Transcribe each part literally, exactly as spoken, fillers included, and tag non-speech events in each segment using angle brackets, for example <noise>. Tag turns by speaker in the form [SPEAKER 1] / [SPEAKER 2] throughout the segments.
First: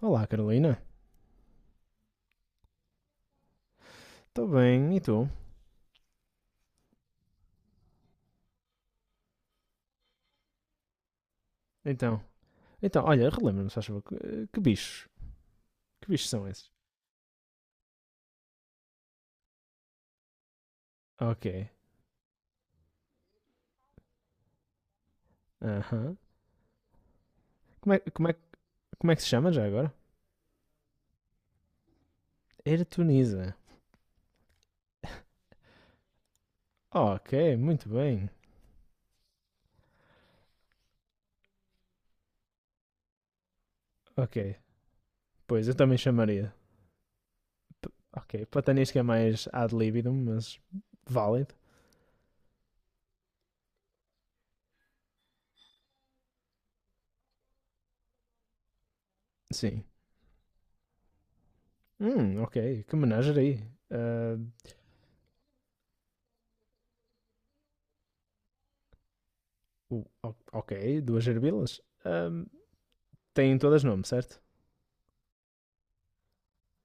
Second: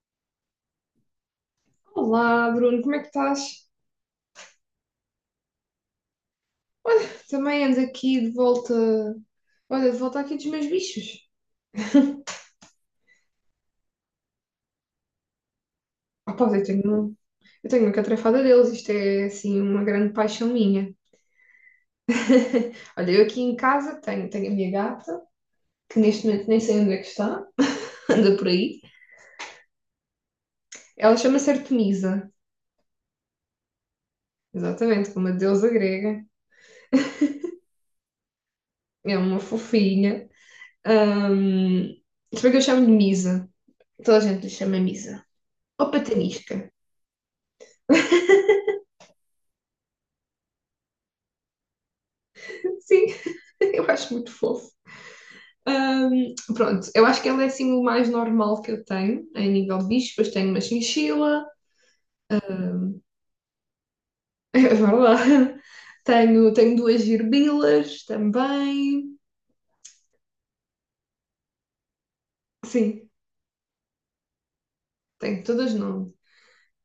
[SPEAKER 1] Olá, Carolina.
[SPEAKER 2] Olá, Bruno, como é que estás?
[SPEAKER 1] Estou bem, e tu?
[SPEAKER 2] Também ando aqui de volta. Olha, de volta aqui dos meus bichos.
[SPEAKER 1] Então, então olha, relembra-me, se faz favor, que, eh, que bichos? Que bichos
[SPEAKER 2] Ah, pá,
[SPEAKER 1] são
[SPEAKER 2] eu
[SPEAKER 1] esses?
[SPEAKER 2] tenho, eu tenho uma catrefada deles, isto é assim uma grande paixão minha.
[SPEAKER 1] Ok.
[SPEAKER 2] <laughs> Olha, eu aqui em casa tenho, tenho a minha gata, que
[SPEAKER 1] Aham.
[SPEAKER 2] neste momento nem sei onde é que está,
[SPEAKER 1] Como, é,
[SPEAKER 2] <laughs>
[SPEAKER 1] como, é,
[SPEAKER 2] anda
[SPEAKER 1] que-
[SPEAKER 2] por aí.
[SPEAKER 1] como é que se chama já agora?
[SPEAKER 2] Ela chama-se Artemisa,
[SPEAKER 1] Ertuniza.
[SPEAKER 2] exatamente, como a deusa grega.
[SPEAKER 1] Ok, muito bem.
[SPEAKER 2] É uma fofinha. Ahm, Se bem que eu chamo-lhe Misa. Toda a gente lhe
[SPEAKER 1] Ok.
[SPEAKER 2] chama Misa.
[SPEAKER 1] Pois, eu
[SPEAKER 2] Ou
[SPEAKER 1] também chamaria.
[SPEAKER 2] Patanisca.
[SPEAKER 1] P- ok, platanisca é mais ad libidum, mas válido.
[SPEAKER 2] Sim, <laughs> eu acho muito fofo. Ahm, pronto, eu acho que ele é assim o mais normal que eu tenho em nível
[SPEAKER 1] Sim.
[SPEAKER 2] de bichos, depois tenho uma chinchila.
[SPEAKER 1] Hum, ok. Que menagerie. Ah,
[SPEAKER 2] <laughs> É verdade. Tenho, tenho duas gerbilas também.
[SPEAKER 1] o- o- ok, duas gerbilas. Ah,
[SPEAKER 2] Sim,
[SPEAKER 1] têm todas nome, certo?
[SPEAKER 2] tenho todas não.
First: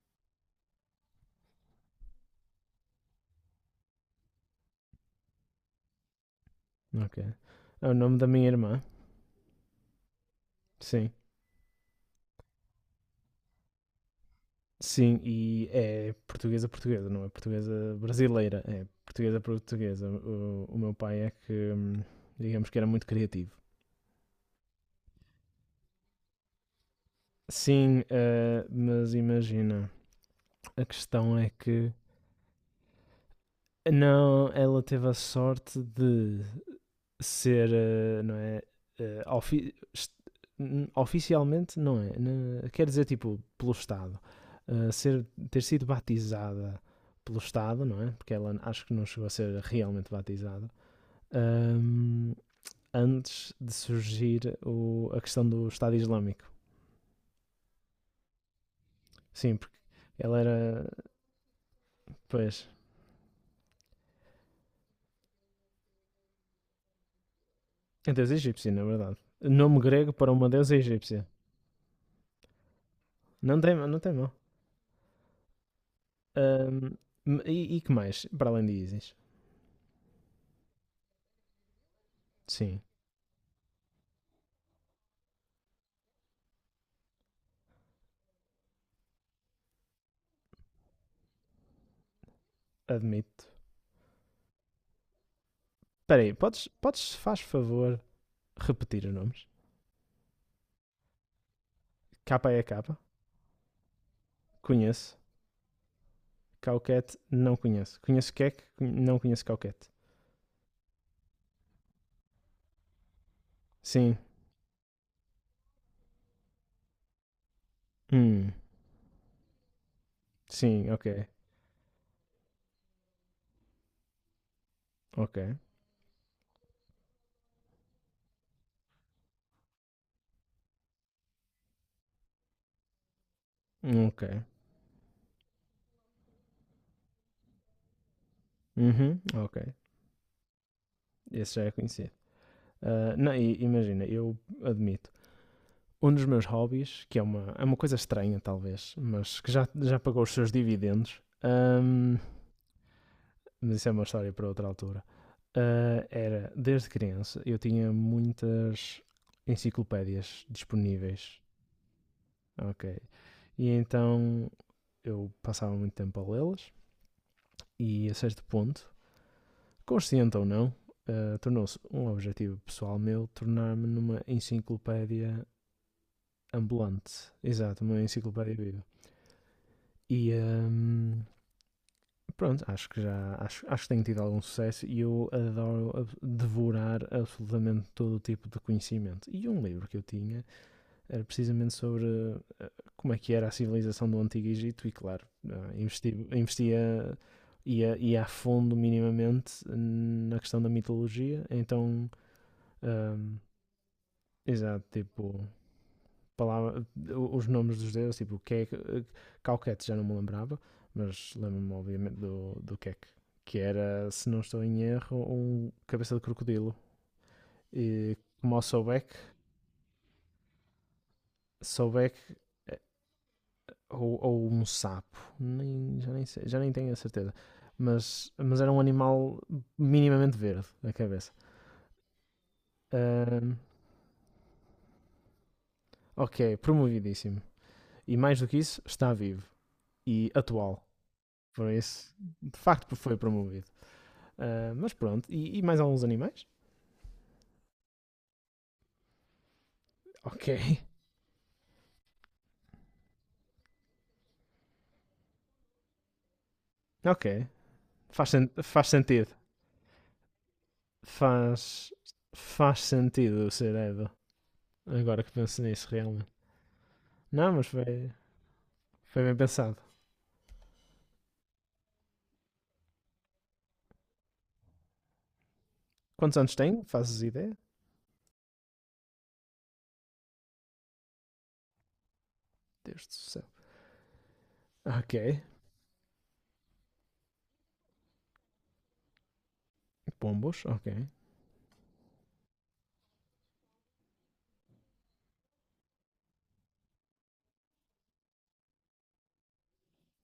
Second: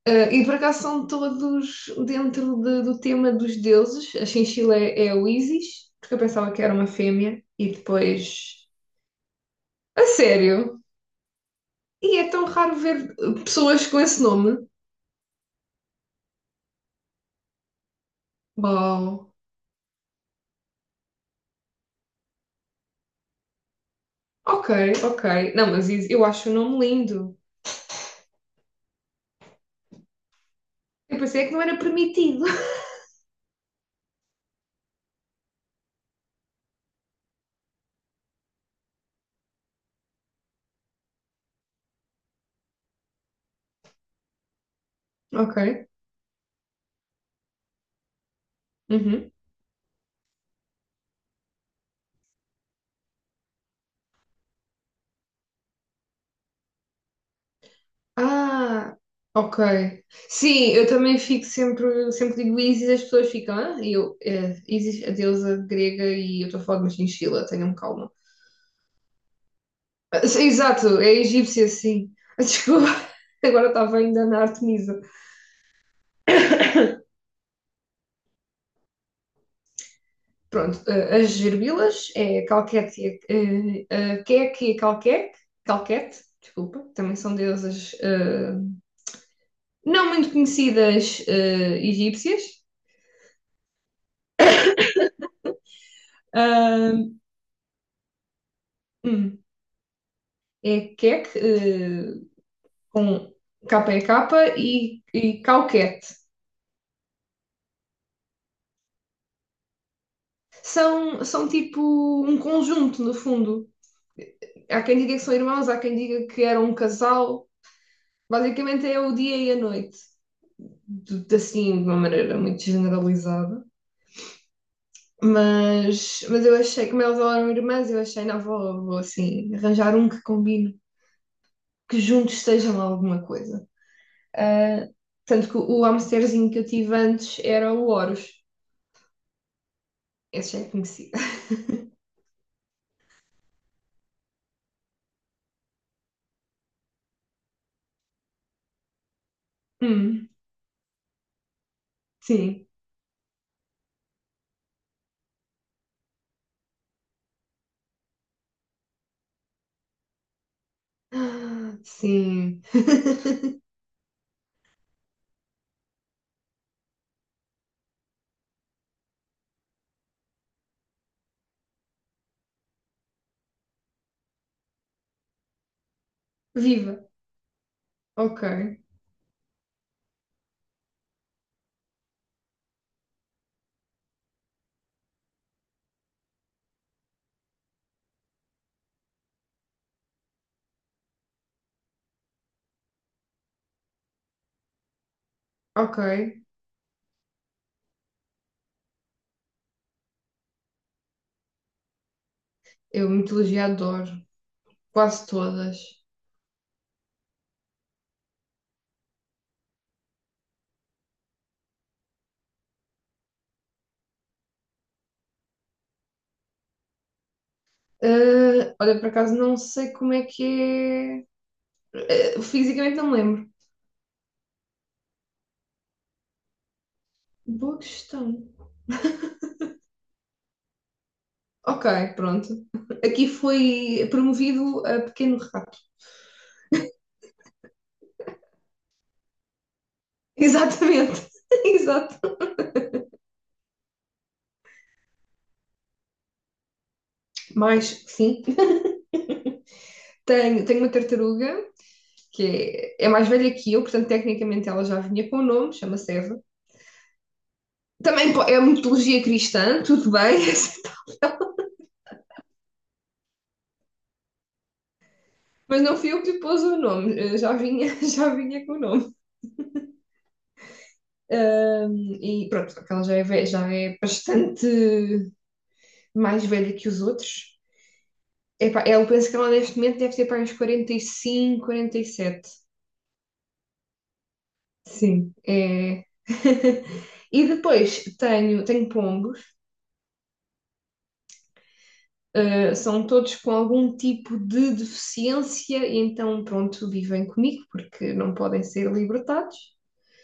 [SPEAKER 2] Ah, e por acaso são todos dentro de- do tema dos deuses. A chinchila é, é o Isis, porque eu pensava que era uma
[SPEAKER 1] Ok.
[SPEAKER 2] fêmea, e
[SPEAKER 1] É o nome da minha
[SPEAKER 2] depois.
[SPEAKER 1] irmã.
[SPEAKER 2] A sério?
[SPEAKER 1] Sim.
[SPEAKER 2] E é tão raro ver ah, pessoas com esse nome.
[SPEAKER 1] Sim, e é portuguesa portuguesa, não é portuguesa brasileira, é
[SPEAKER 2] Bom,
[SPEAKER 1] portuguesa portuguesa. O, o meu pai é que, hum, digamos que era muito criativo.
[SPEAKER 2] ok, ok. Não, mas Isis, eu acho o nome lindo.
[SPEAKER 1] Sim, eh, mas imagina, a
[SPEAKER 2] Eu
[SPEAKER 1] questão
[SPEAKER 2] pensei é
[SPEAKER 1] é
[SPEAKER 2] que não era
[SPEAKER 1] que
[SPEAKER 2] permitido.
[SPEAKER 1] não, ela teve a sorte de ser, eh, não é, eh, ofi- est- n- oficialmente não é, na- quer dizer tipo pelo Estado, eh, ser, ter sido
[SPEAKER 2] Ok.
[SPEAKER 1] batizada pelo Estado, não é? Porque ela acho que não chegou a
[SPEAKER 2] Uhum.
[SPEAKER 1] ser realmente batizada. ahm, Antes de surgir o- a questão do Estado Islâmico.
[SPEAKER 2] Ah,
[SPEAKER 1] Sim,
[SPEAKER 2] ok.
[SPEAKER 1] porque ela
[SPEAKER 2] Sim,
[SPEAKER 1] era,
[SPEAKER 2] eu também fico sempre, sempre digo
[SPEAKER 1] pois,
[SPEAKER 2] Isis, as pessoas ficam, ah, e eu, é, Isis, a deusa grega, e eu estou a falar de uma chinchila, tenham calma.
[SPEAKER 1] a deusa egípcia, na verdade. Nome grego
[SPEAKER 2] Ah,
[SPEAKER 1] para
[SPEAKER 2] sim,
[SPEAKER 1] uma deusa
[SPEAKER 2] exato, é
[SPEAKER 1] egípcia.
[SPEAKER 2] egípcia, sim. Ah, desculpa, <laughs>
[SPEAKER 1] Não
[SPEAKER 2] agora
[SPEAKER 1] tem,
[SPEAKER 2] estava
[SPEAKER 1] não tem
[SPEAKER 2] ainda
[SPEAKER 1] mal.
[SPEAKER 2] na Artemisa.
[SPEAKER 1] Ahm, e, e que mais, para além de Isis?
[SPEAKER 2] Pronto, ah, as gerbilas é
[SPEAKER 1] Sim,
[SPEAKER 2] Calquete, e a- ah, Keke e a Calquete, Calquete, desculpa, também são deusas ah, não muito conhecidas ah, egípcias.
[SPEAKER 1] admito. Espera aí, podes,
[SPEAKER 2] Ah,
[SPEAKER 1] podes, faz favor, repetir os
[SPEAKER 2] hum,
[SPEAKER 1] nomes?
[SPEAKER 2] É queque, eh,
[SPEAKER 1] Capa é capa,
[SPEAKER 2] com K P K e,
[SPEAKER 1] conheço.
[SPEAKER 2] e cauquete.
[SPEAKER 1] Cauquete, não conheço. Conheço Kek, não conheço Cauquete.
[SPEAKER 2] São, são tipo um conjunto, no fundo.
[SPEAKER 1] Sim,
[SPEAKER 2] Há quem diga que são irmãos, há quem diga que eram um casal.
[SPEAKER 1] hum,
[SPEAKER 2] Basicamente é o dia e a noite,
[SPEAKER 1] sim,
[SPEAKER 2] de,
[SPEAKER 1] ok,
[SPEAKER 2] de- assim, de uma maneira muito generalizada.
[SPEAKER 1] ok,
[SPEAKER 2] Mas, mas eu achei, como elas eram irmãs, eu achei, não, vou, vou assim, arranjar um que combine, que juntos estejam alguma coisa.
[SPEAKER 1] ok.
[SPEAKER 2] Ah, tanto que o hamsterzinho que eu tive antes era o Horus.
[SPEAKER 1] Uhum, ok.
[SPEAKER 2] Esse já é conhecido. <laughs>
[SPEAKER 1] Esse já é conhecido. Ah, não, e- imagina, eu admito. Um dos meus hobbies, que é uma, é uma coisa estranha talvez, mas que já, já pagou
[SPEAKER 2] Hum,
[SPEAKER 1] os seus dividendos, ahm,
[SPEAKER 2] sim.
[SPEAKER 1] mas isso é uma história para outra altura. Ah, era, desde criança, eu tinha muitas enciclopédias disponíveis,
[SPEAKER 2] Ah, sim.
[SPEAKER 1] ok?
[SPEAKER 2] <laughs>
[SPEAKER 1] E então eu passava muito tempo a lê-las e a certo ponto consciente ou não, eh, tornou-se um objetivo pessoal meu tornar-me numa enciclopédia
[SPEAKER 2] Viva.
[SPEAKER 1] ambulante. Exato, uma
[SPEAKER 2] Ok,
[SPEAKER 1] enciclopédia viva. E ehm, pronto, acho que já acho, acho que tenho tido algum sucesso e eu adoro ab- devorar absolutamente todo o tipo de conhecimento. E um livro que eu tinha era precisamente sobre como é que era a civilização do Antigo Egito e claro, eh,
[SPEAKER 2] ok.
[SPEAKER 1] investi, investia ia, ia a fundo minimamente na questão da mitologia, então
[SPEAKER 2] Eu
[SPEAKER 1] hum,
[SPEAKER 2] mitologia adoro.
[SPEAKER 1] exato,
[SPEAKER 2] Quase
[SPEAKER 1] tipo,
[SPEAKER 2] todas.
[SPEAKER 1] palavra, os nomes dos deuses, tipo, Kek, Calquete já não me lembrava, mas lembro-me obviamente do, do Kek, que era, se não estou em erro, um cabeça de crocodilo. E como o
[SPEAKER 2] Ah, olha, por
[SPEAKER 1] Sobek,
[SPEAKER 2] acaso não sei como é que é.
[SPEAKER 1] Sobek
[SPEAKER 2] Ah,
[SPEAKER 1] eh,
[SPEAKER 2] fisicamente não me lembro.
[SPEAKER 1] ou, ou um sapo, nem, já, nem sei- já nem tenho a certeza,
[SPEAKER 2] Boa
[SPEAKER 1] mas,
[SPEAKER 2] questão.
[SPEAKER 1] mas era um animal minimamente verde a cabeça.
[SPEAKER 2] Ok, pronto. Aqui
[SPEAKER 1] Ahm,
[SPEAKER 2] foi promovido a pequeno rato.
[SPEAKER 1] ok, promovidíssimo. E mais do que isso, está vivo e atual.
[SPEAKER 2] Exatamente. <laughs>
[SPEAKER 1] Por isso,
[SPEAKER 2] Exato.
[SPEAKER 1] de facto foi promovido. Ah, mas pronto, e, e mais alguns animais?
[SPEAKER 2] Mais, sim.
[SPEAKER 1] Ok,
[SPEAKER 2] Tenho, tenho uma tartaruga que é, é mais velha que eu, portanto, tecnicamente ela já vinha com o nome, chama-se Eva.
[SPEAKER 1] <laughs> ok. Faz,
[SPEAKER 2] Também
[SPEAKER 1] sen-
[SPEAKER 2] é uma
[SPEAKER 1] faz
[SPEAKER 2] mitologia
[SPEAKER 1] sentido.
[SPEAKER 2] cristã, tudo bem, <laughs>
[SPEAKER 1] Faz, faz sentido ser Edo. Agora que penso
[SPEAKER 2] mas
[SPEAKER 1] nisso
[SPEAKER 2] não fui eu
[SPEAKER 1] realmente.
[SPEAKER 2] que lhe pôs o nome, eh,
[SPEAKER 1] Não,
[SPEAKER 2] já
[SPEAKER 1] mas
[SPEAKER 2] vinha,
[SPEAKER 1] foi,
[SPEAKER 2] <laughs> já vinha com o nome.
[SPEAKER 1] foi bem pensado.
[SPEAKER 2] Ahm, e pronto, só ela já é, já é bastante
[SPEAKER 1] Quantos
[SPEAKER 2] mais
[SPEAKER 1] anos
[SPEAKER 2] velha
[SPEAKER 1] tem?
[SPEAKER 2] que os
[SPEAKER 1] Fazes ideia?
[SPEAKER 2] outros. Epá, eu penso que ela neste momento deve ter para uns quarenta e cinco, quarenta e sete.
[SPEAKER 1] Deus do céu.
[SPEAKER 2] Sim,
[SPEAKER 1] Ok.
[SPEAKER 2] é. <laughs> E depois tenho, tenho pombos.
[SPEAKER 1] Pombos, ok.
[SPEAKER 2] Uh, são todos com algum tipo de deficiência, e então, pronto, vivem comigo porque não podem ser libertados.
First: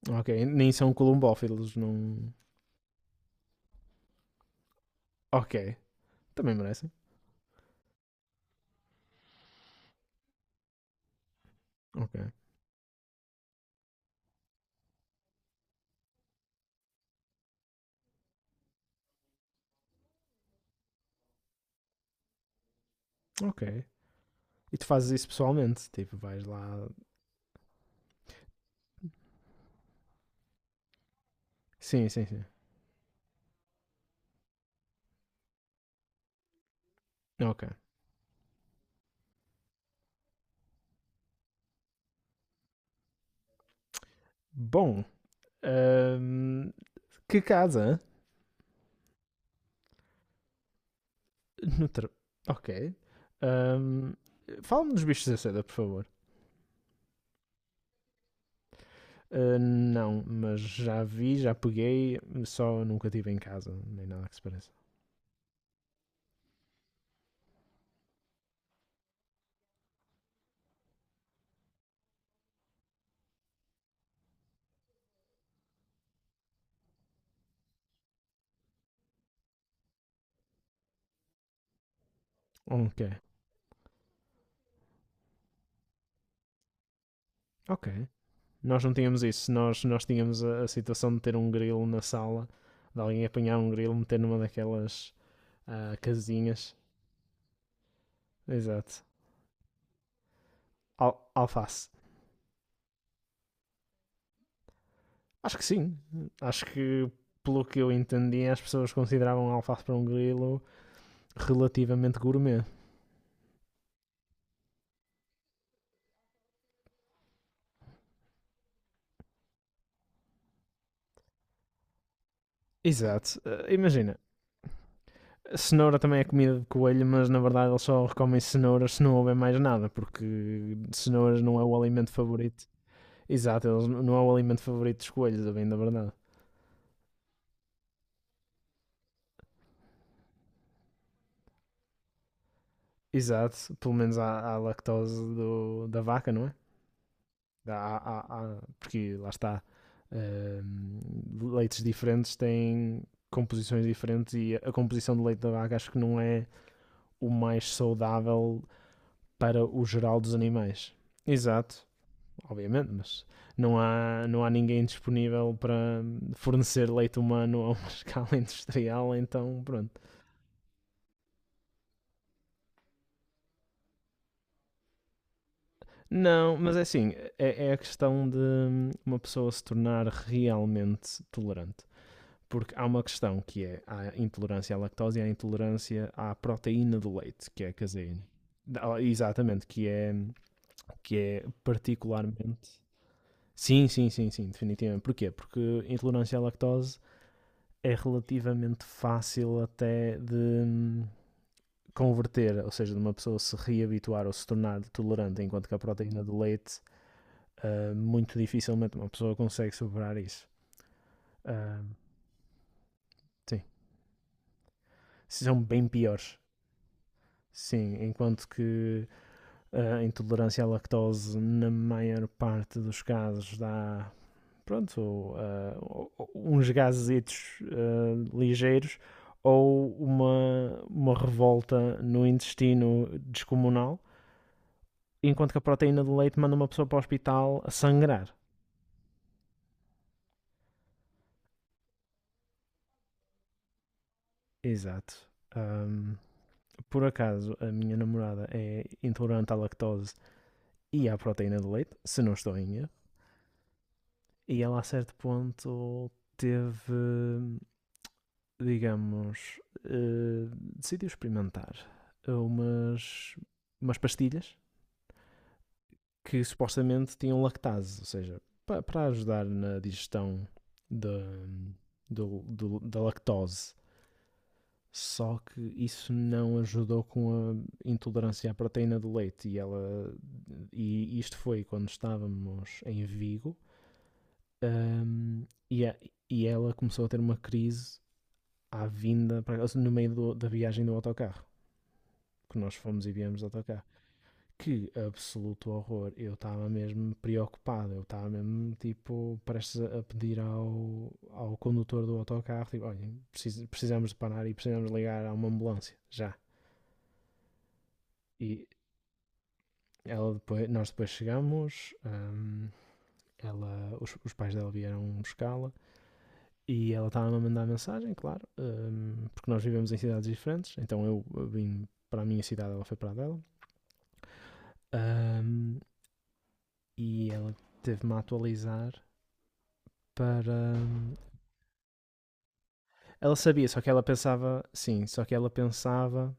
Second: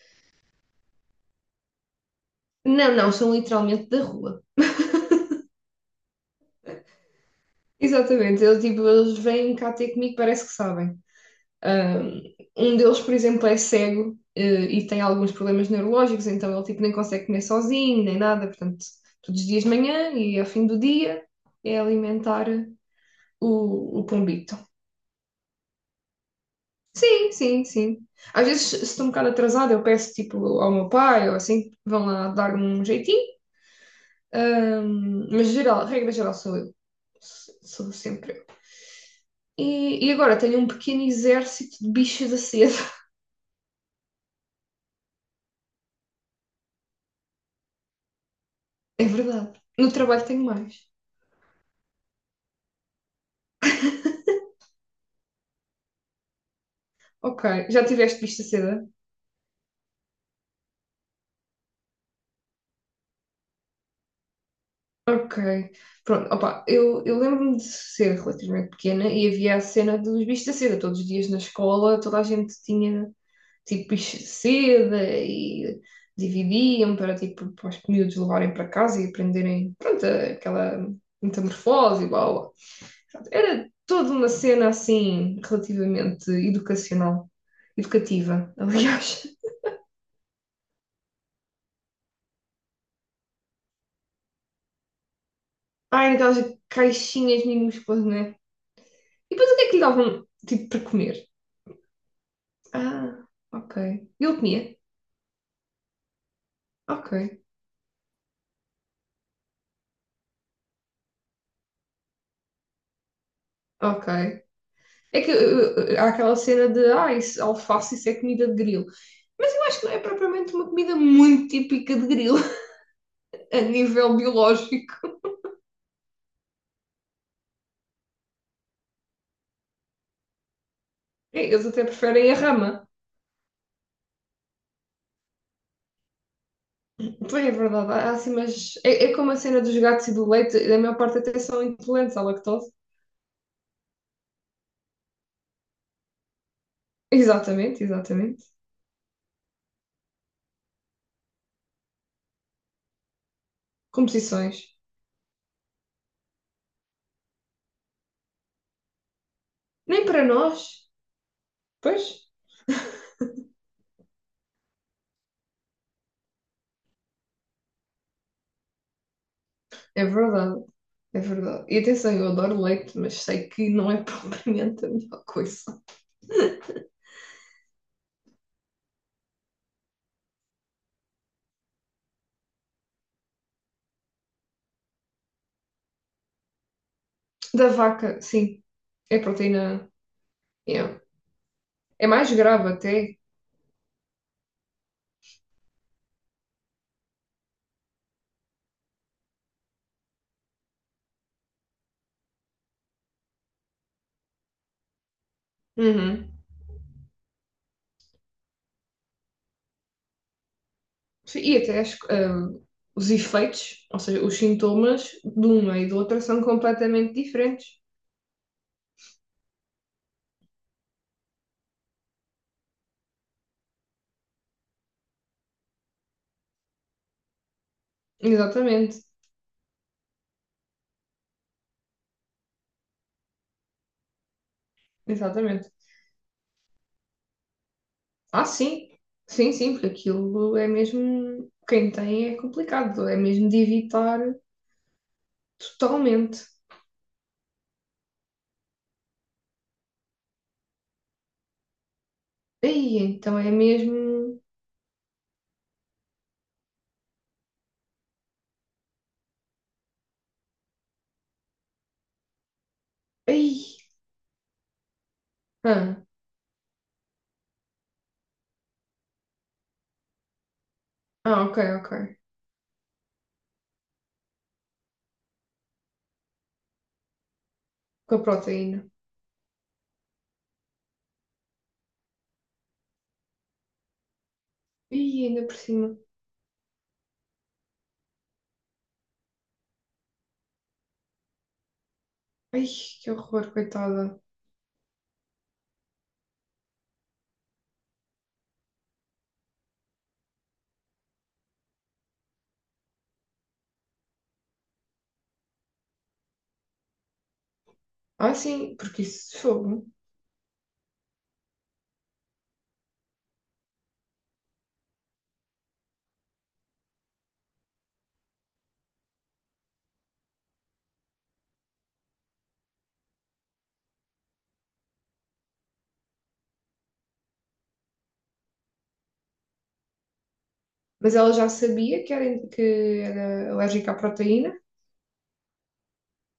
[SPEAKER 1] Ok, nem são columbófilos, não.
[SPEAKER 2] Não, não, são literalmente da rua.
[SPEAKER 1] Ok, também merecem.
[SPEAKER 2] Exatamente, eles, tipo, eles vêm cá ter comigo, parece que sabem.
[SPEAKER 1] Ok,
[SPEAKER 2] Eh, Um deles, por exemplo, é cego, eh, e tem alguns problemas neurológicos, então ele tipo nem consegue comer sozinho, nem nada, portanto, todos os dias de manhã e ao fim do dia é alimentar
[SPEAKER 1] ok.
[SPEAKER 2] o, o pombito.
[SPEAKER 1] E tu fazes isso pessoalmente? Tipo, vais lá.
[SPEAKER 2] Sim, sim, sim. Às vezes, se estou um bocado atrasada, eu peço tipo ao meu pai ou assim, vão
[SPEAKER 1] Sim, sim,
[SPEAKER 2] lá
[SPEAKER 1] sim.
[SPEAKER 2] dar-me um jeitinho. Ahm, mas geral, regra geral sou eu. S-
[SPEAKER 1] Ok.
[SPEAKER 2] Sou sempre eu. E, e agora tenho um pequeno exército de bichos da seda. <laughs>
[SPEAKER 1] Bom, Ahm, que casa?
[SPEAKER 2] É verdade. No trabalho tenho mais.
[SPEAKER 1] No tra- Ok. Ahm, Fala-me dos bichos da seda, por favor.
[SPEAKER 2] Ok, já tiveste bicho da seda?
[SPEAKER 1] Ah, não, mas já vi, já peguei, só nunca tive em casa, nem nada que se pareça.
[SPEAKER 2] Ok. Pronto, opa, eu, eu lembro-me de ser relativamente pequena e havia a cena dos bichos da seda. Todos os dias na escola, toda a gente tinha tipo bicho seda e dividiam para, tipo, para os miúdos levarem para casa e aprenderem, pronto, aquela metamorfose e blá blá.
[SPEAKER 1] Ok,
[SPEAKER 2] Era toda uma cena assim, relativamente educacional,
[SPEAKER 1] ok.
[SPEAKER 2] educativa, <laughs>
[SPEAKER 1] Nós não tínhamos
[SPEAKER 2] aliás.
[SPEAKER 1] isso, nós, nós tínhamos a, a situação de ter um grilo na sala, de alguém apanhar um grilo, meter numa daquelas ah,
[SPEAKER 2] Ai, aquelas
[SPEAKER 1] casinhas.
[SPEAKER 2] caixinhas minúsculas, né?
[SPEAKER 1] Exato.
[SPEAKER 2] E depois o que é que lhe davam, tipo, para comer?
[SPEAKER 1] Al- alface.
[SPEAKER 2] Ah, ok. Ele comia?
[SPEAKER 1] Acho que sim. Acho que,
[SPEAKER 2] Ok,
[SPEAKER 1] pelo que eu entendi, as pessoas consideravam alface para um grilo relativamente gourmet.
[SPEAKER 2] ok. É que uh, uh, há aquela cena de, ah, isso, alface, isso é comida de grilo. Mas eu acho que não é propriamente uma comida muito típica de grilo,
[SPEAKER 1] Exato.
[SPEAKER 2] a
[SPEAKER 1] Eh,
[SPEAKER 2] nível
[SPEAKER 1] imagina,
[SPEAKER 2] biológico.
[SPEAKER 1] cenoura também é comida de coelho, mas na verdade eles só comem cenouras se não houver mais nada, porque cenouras
[SPEAKER 2] É,
[SPEAKER 1] não é
[SPEAKER 2] eles
[SPEAKER 1] o
[SPEAKER 2] até
[SPEAKER 1] alimento
[SPEAKER 2] preferem a
[SPEAKER 1] favorito.
[SPEAKER 2] rama.
[SPEAKER 1] Exato, eles não é o alimento favorito dos coelhos, a bem da verdade.
[SPEAKER 2] Pois é verdade, há assim, mas é, é como a cena dos gatos e do leite, da maior parte até são intolerantes à lactose.
[SPEAKER 1] Exato, pelo menos há, há lactose do- da vaca, não é? Há-
[SPEAKER 2] Exatamente,
[SPEAKER 1] há-
[SPEAKER 2] exatamente.
[SPEAKER 1] há- porque lá está, ehm, leites diferentes têm composições diferentes e a
[SPEAKER 2] Composições.
[SPEAKER 1] composição do leite da vaca acho que não é o mais saudável para o
[SPEAKER 2] Nem
[SPEAKER 1] geral
[SPEAKER 2] para
[SPEAKER 1] dos
[SPEAKER 2] nós.
[SPEAKER 1] animais. Exato,
[SPEAKER 2] Pois,
[SPEAKER 1] obviamente, mas não há, não há ninguém disponível para fornecer leite humano a uma <laughs> escala industrial, então pronto.
[SPEAKER 2] é verdade, é verdade. E atenção, eu adoro leite, mas sei que não é <laughs> propriamente a melhor coisa.
[SPEAKER 1] Não, mas é assim, é, é a questão de uma pessoa se tornar realmente tolerante. Porque há uma questão que é a intolerância à lactose e a intolerância à proteína do leite, que
[SPEAKER 2] Da
[SPEAKER 1] é a caseína.
[SPEAKER 2] vaca, sim.
[SPEAKER 1] Ah,
[SPEAKER 2] É
[SPEAKER 1] exatamente, que
[SPEAKER 2] proteína.
[SPEAKER 1] é,
[SPEAKER 2] Yeah.
[SPEAKER 1] que é
[SPEAKER 2] É mais grave
[SPEAKER 1] particularmente.
[SPEAKER 2] até.
[SPEAKER 1] Sim, sim, sim, sim, definitivamente. Porquê? Porque intolerância à lactose é relativamente fácil até de hum, converter, ou seja, de uma pessoa se reabituar ou se tornar tolerante, enquanto que a proteína
[SPEAKER 2] Uhum.
[SPEAKER 1] do leite, ah, muito dificilmente uma pessoa consegue superar isso.
[SPEAKER 2] Sim, e até
[SPEAKER 1] Ah,
[SPEAKER 2] as- ah, os
[SPEAKER 1] sim,
[SPEAKER 2] efeitos, ou seja, os sintomas de
[SPEAKER 1] são
[SPEAKER 2] uma e
[SPEAKER 1] bem
[SPEAKER 2] do outra
[SPEAKER 1] piores.
[SPEAKER 2] são completamente diferentes.
[SPEAKER 1] Sim, enquanto que hum, a intolerância à lactose, na maior parte dos casos, dá pronto, ou, ah, uns gazetos ah, ligeiros
[SPEAKER 2] Exatamente,
[SPEAKER 1] ou uma, uma revolta no intestino descomunal, enquanto que a
[SPEAKER 2] exatamente.
[SPEAKER 1] proteína do leite manda uma pessoa para o hospital a sangrar.
[SPEAKER 2] Ah, sim, sim, sim, porque aquilo é mesmo. Quem tem é complicado, é mesmo de evitar
[SPEAKER 1] Exato. Ahm,
[SPEAKER 2] totalmente.
[SPEAKER 1] por acaso, a minha namorada é intolerante à lactose e à proteína do leite, se não estou em erro,
[SPEAKER 2] Aí, então é mesmo.
[SPEAKER 1] e ela a certo ponto teve, digamos, eh, decidiu experimentar umas,
[SPEAKER 2] Aí,
[SPEAKER 1] umas pastilhas
[SPEAKER 2] ah,
[SPEAKER 1] que supostamente tinham lactase, ou seja, pa- para ajudar na digestão da,
[SPEAKER 2] ah, ok, ok.
[SPEAKER 1] do- do- da lactose. Só que isso não ajudou com a
[SPEAKER 2] Com a
[SPEAKER 1] intolerância à
[SPEAKER 2] proteína.
[SPEAKER 1] proteína do leite. E, ela, e isto foi quando estávamos em Vigo.
[SPEAKER 2] Aí,
[SPEAKER 1] ahm,
[SPEAKER 2] ainda por
[SPEAKER 1] e, a-
[SPEAKER 2] cima.
[SPEAKER 1] e ela começou a ter uma crise à vinda, no meio do- da viagem do autocarro. Que
[SPEAKER 2] Ai,
[SPEAKER 1] nós fomos
[SPEAKER 2] que
[SPEAKER 1] e viemos de
[SPEAKER 2] horror,
[SPEAKER 1] autocarro.
[SPEAKER 2] coitada.
[SPEAKER 1] Que absoluto horror. Eu estava mesmo preocupado. Eu estava mesmo, tipo, prestes a pedir ao, ao condutor do autocarro: tipo, olha, precis- precisamos de parar e precisamos ligar a uma ambulância, já.
[SPEAKER 2] Ah,
[SPEAKER 1] E
[SPEAKER 2] sim, porque isso é fogo.
[SPEAKER 1] ela depois, nós depois chegamos, hum, ela, os, os pais dela vieram buscá-la e ela estava a mandar mensagem, claro, hum, porque nós vivemos em cidades diferentes. Então eu eu vim para a minha cidade, ela foi para a dela. Hum, e ela teve-me a atualizar para hum,
[SPEAKER 2] Mas ela já sabia que era, que
[SPEAKER 1] Ela
[SPEAKER 2] era
[SPEAKER 1] sabia, só que
[SPEAKER 2] alérgica à
[SPEAKER 1] ela
[SPEAKER 2] proteína,
[SPEAKER 1] pensava. Sim, só que ela pensava.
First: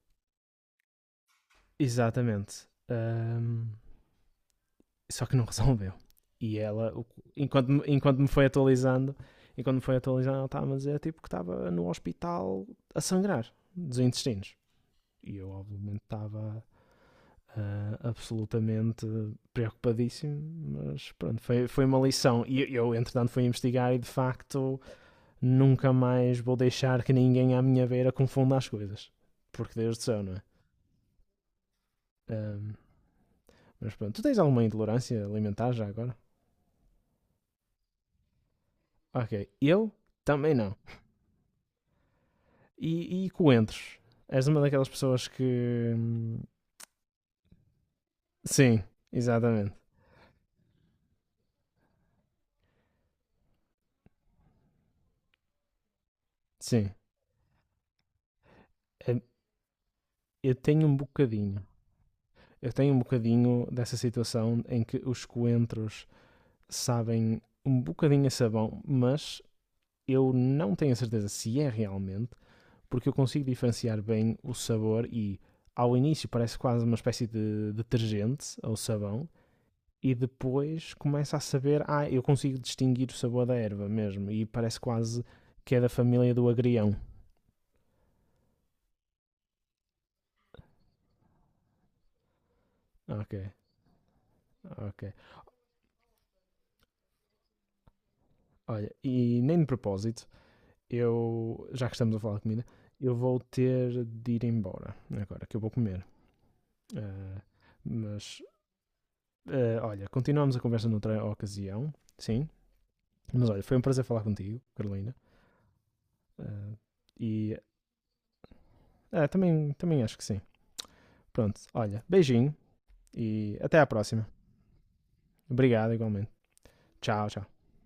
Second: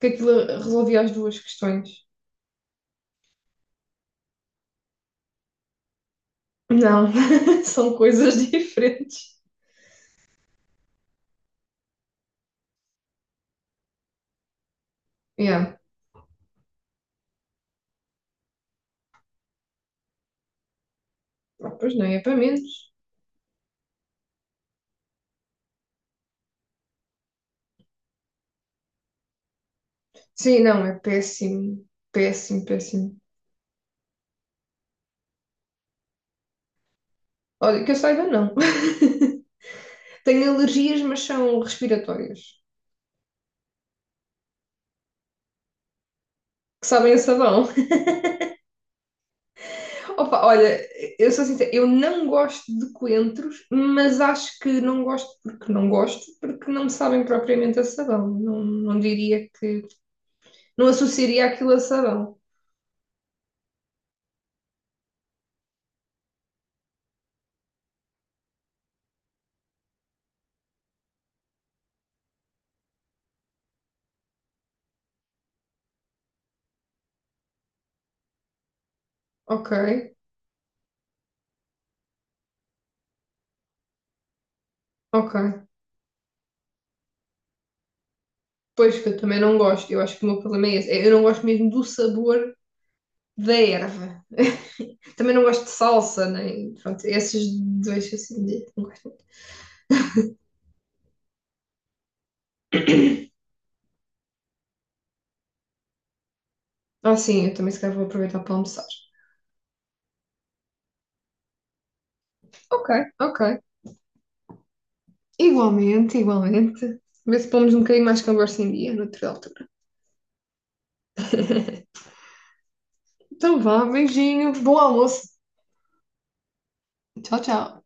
[SPEAKER 2] que aquilo resolvia as duas questões.
[SPEAKER 1] Exatamente. Ahm, só que não <laughs> resolveu. E ela,
[SPEAKER 2] Não, <laughs>
[SPEAKER 1] enquanto,
[SPEAKER 2] são
[SPEAKER 1] enquanto me foi
[SPEAKER 2] coisas
[SPEAKER 1] atualizando,
[SPEAKER 2] diferentes.
[SPEAKER 1] enquanto me foi atualizando, ela estava a dizer tipo que estava no hospital a sangrar dos intestinos. E eu,
[SPEAKER 2] Yeah.
[SPEAKER 1] obviamente, estava ah, absolutamente preocupadíssimo, mas pronto, foi,
[SPEAKER 2] Ah,
[SPEAKER 1] foi
[SPEAKER 2] pois
[SPEAKER 1] uma
[SPEAKER 2] não, é para
[SPEAKER 1] lição. E
[SPEAKER 2] menos.
[SPEAKER 1] eu, entretanto, fui investigar e de facto nunca mais vou deixar que ninguém à minha beira confunda as coisas. Porque Deus do céu, não é?
[SPEAKER 2] Sim, não, é péssimo, péssimo,
[SPEAKER 1] Ahm,
[SPEAKER 2] péssimo.
[SPEAKER 1] mas pronto, tu tens alguma intolerância alimentar já agora?
[SPEAKER 2] Olha, que eu saiba, não.
[SPEAKER 1] Ok, eu
[SPEAKER 2] <laughs> Tenho
[SPEAKER 1] também não.
[SPEAKER 2] alergias, mas são respiratórias.
[SPEAKER 1] E, e coentros? És uma daquelas pessoas que. hum,
[SPEAKER 2] Que sabem a sabão.
[SPEAKER 1] Sim, exatamente.
[SPEAKER 2] Opa, olha, eu sou sincera, eu não gosto de coentros, mas acho que não gosto porque não gosto, porque não me
[SPEAKER 1] Sim.
[SPEAKER 2] sabem propriamente a sabão. Não, não
[SPEAKER 1] Eh,
[SPEAKER 2] diria que.
[SPEAKER 1] Eu tenho
[SPEAKER 2] Não
[SPEAKER 1] um
[SPEAKER 2] associaria
[SPEAKER 1] bocadinho.
[SPEAKER 2] aquilo a sabão.
[SPEAKER 1] Eu tenho um bocadinho dessa situação em que os coentros sabem um bocadinho a sabão, mas eu não tenho a certeza se é realmente, porque eu consigo diferenciar bem o sabor e ao início parece quase uma espécie de detergente ou sabão,
[SPEAKER 2] Ok,
[SPEAKER 1] e depois começa a saber, ah, eu consigo distinguir o sabor da erva mesmo, e parece quase
[SPEAKER 2] ok.
[SPEAKER 1] que é da família do agrião.
[SPEAKER 2] Pois que eu também não gosto. Eu acho que o meu problema é esse. É, eu não gosto mesmo do sabor
[SPEAKER 1] Ok,
[SPEAKER 2] da erva.
[SPEAKER 1] ok.
[SPEAKER 2] Também não gosto de salsa, nem. Pronto, esses dois assim, não
[SPEAKER 1] Olha,
[SPEAKER 2] gosto muito.
[SPEAKER 1] e nem de propósito, eu, já que estamos a falar de comida, eu vou ter de ir embora agora, que eu vou comer.
[SPEAKER 2] Ah,
[SPEAKER 1] Ah,
[SPEAKER 2] sim, eu também se calhar vou aproveitar
[SPEAKER 1] mas,
[SPEAKER 2] para almoçar.
[SPEAKER 1] ah, olha, continuamos a conversa noutra ocasião, sim.
[SPEAKER 2] Ok,
[SPEAKER 1] Mas
[SPEAKER 2] ok.
[SPEAKER 1] olha, foi um prazer falar contigo, Carolina.
[SPEAKER 2] Igualmente,
[SPEAKER 1] Ah,
[SPEAKER 2] igualmente. Vê se
[SPEAKER 1] e
[SPEAKER 2] pomos um bocadinho mais conversa em dia,
[SPEAKER 1] ah,
[SPEAKER 2] natural também.
[SPEAKER 1] também, também acho que sim. Pronto,
[SPEAKER 2] <laughs>
[SPEAKER 1] olha, beijinho e
[SPEAKER 2] Então
[SPEAKER 1] até
[SPEAKER 2] vá,
[SPEAKER 1] à próxima.
[SPEAKER 2] beijinho, bom almoço.
[SPEAKER 1] Obrigado, igualmente. Tchau,
[SPEAKER 2] Tchau,
[SPEAKER 1] tchau.
[SPEAKER 2] tchau.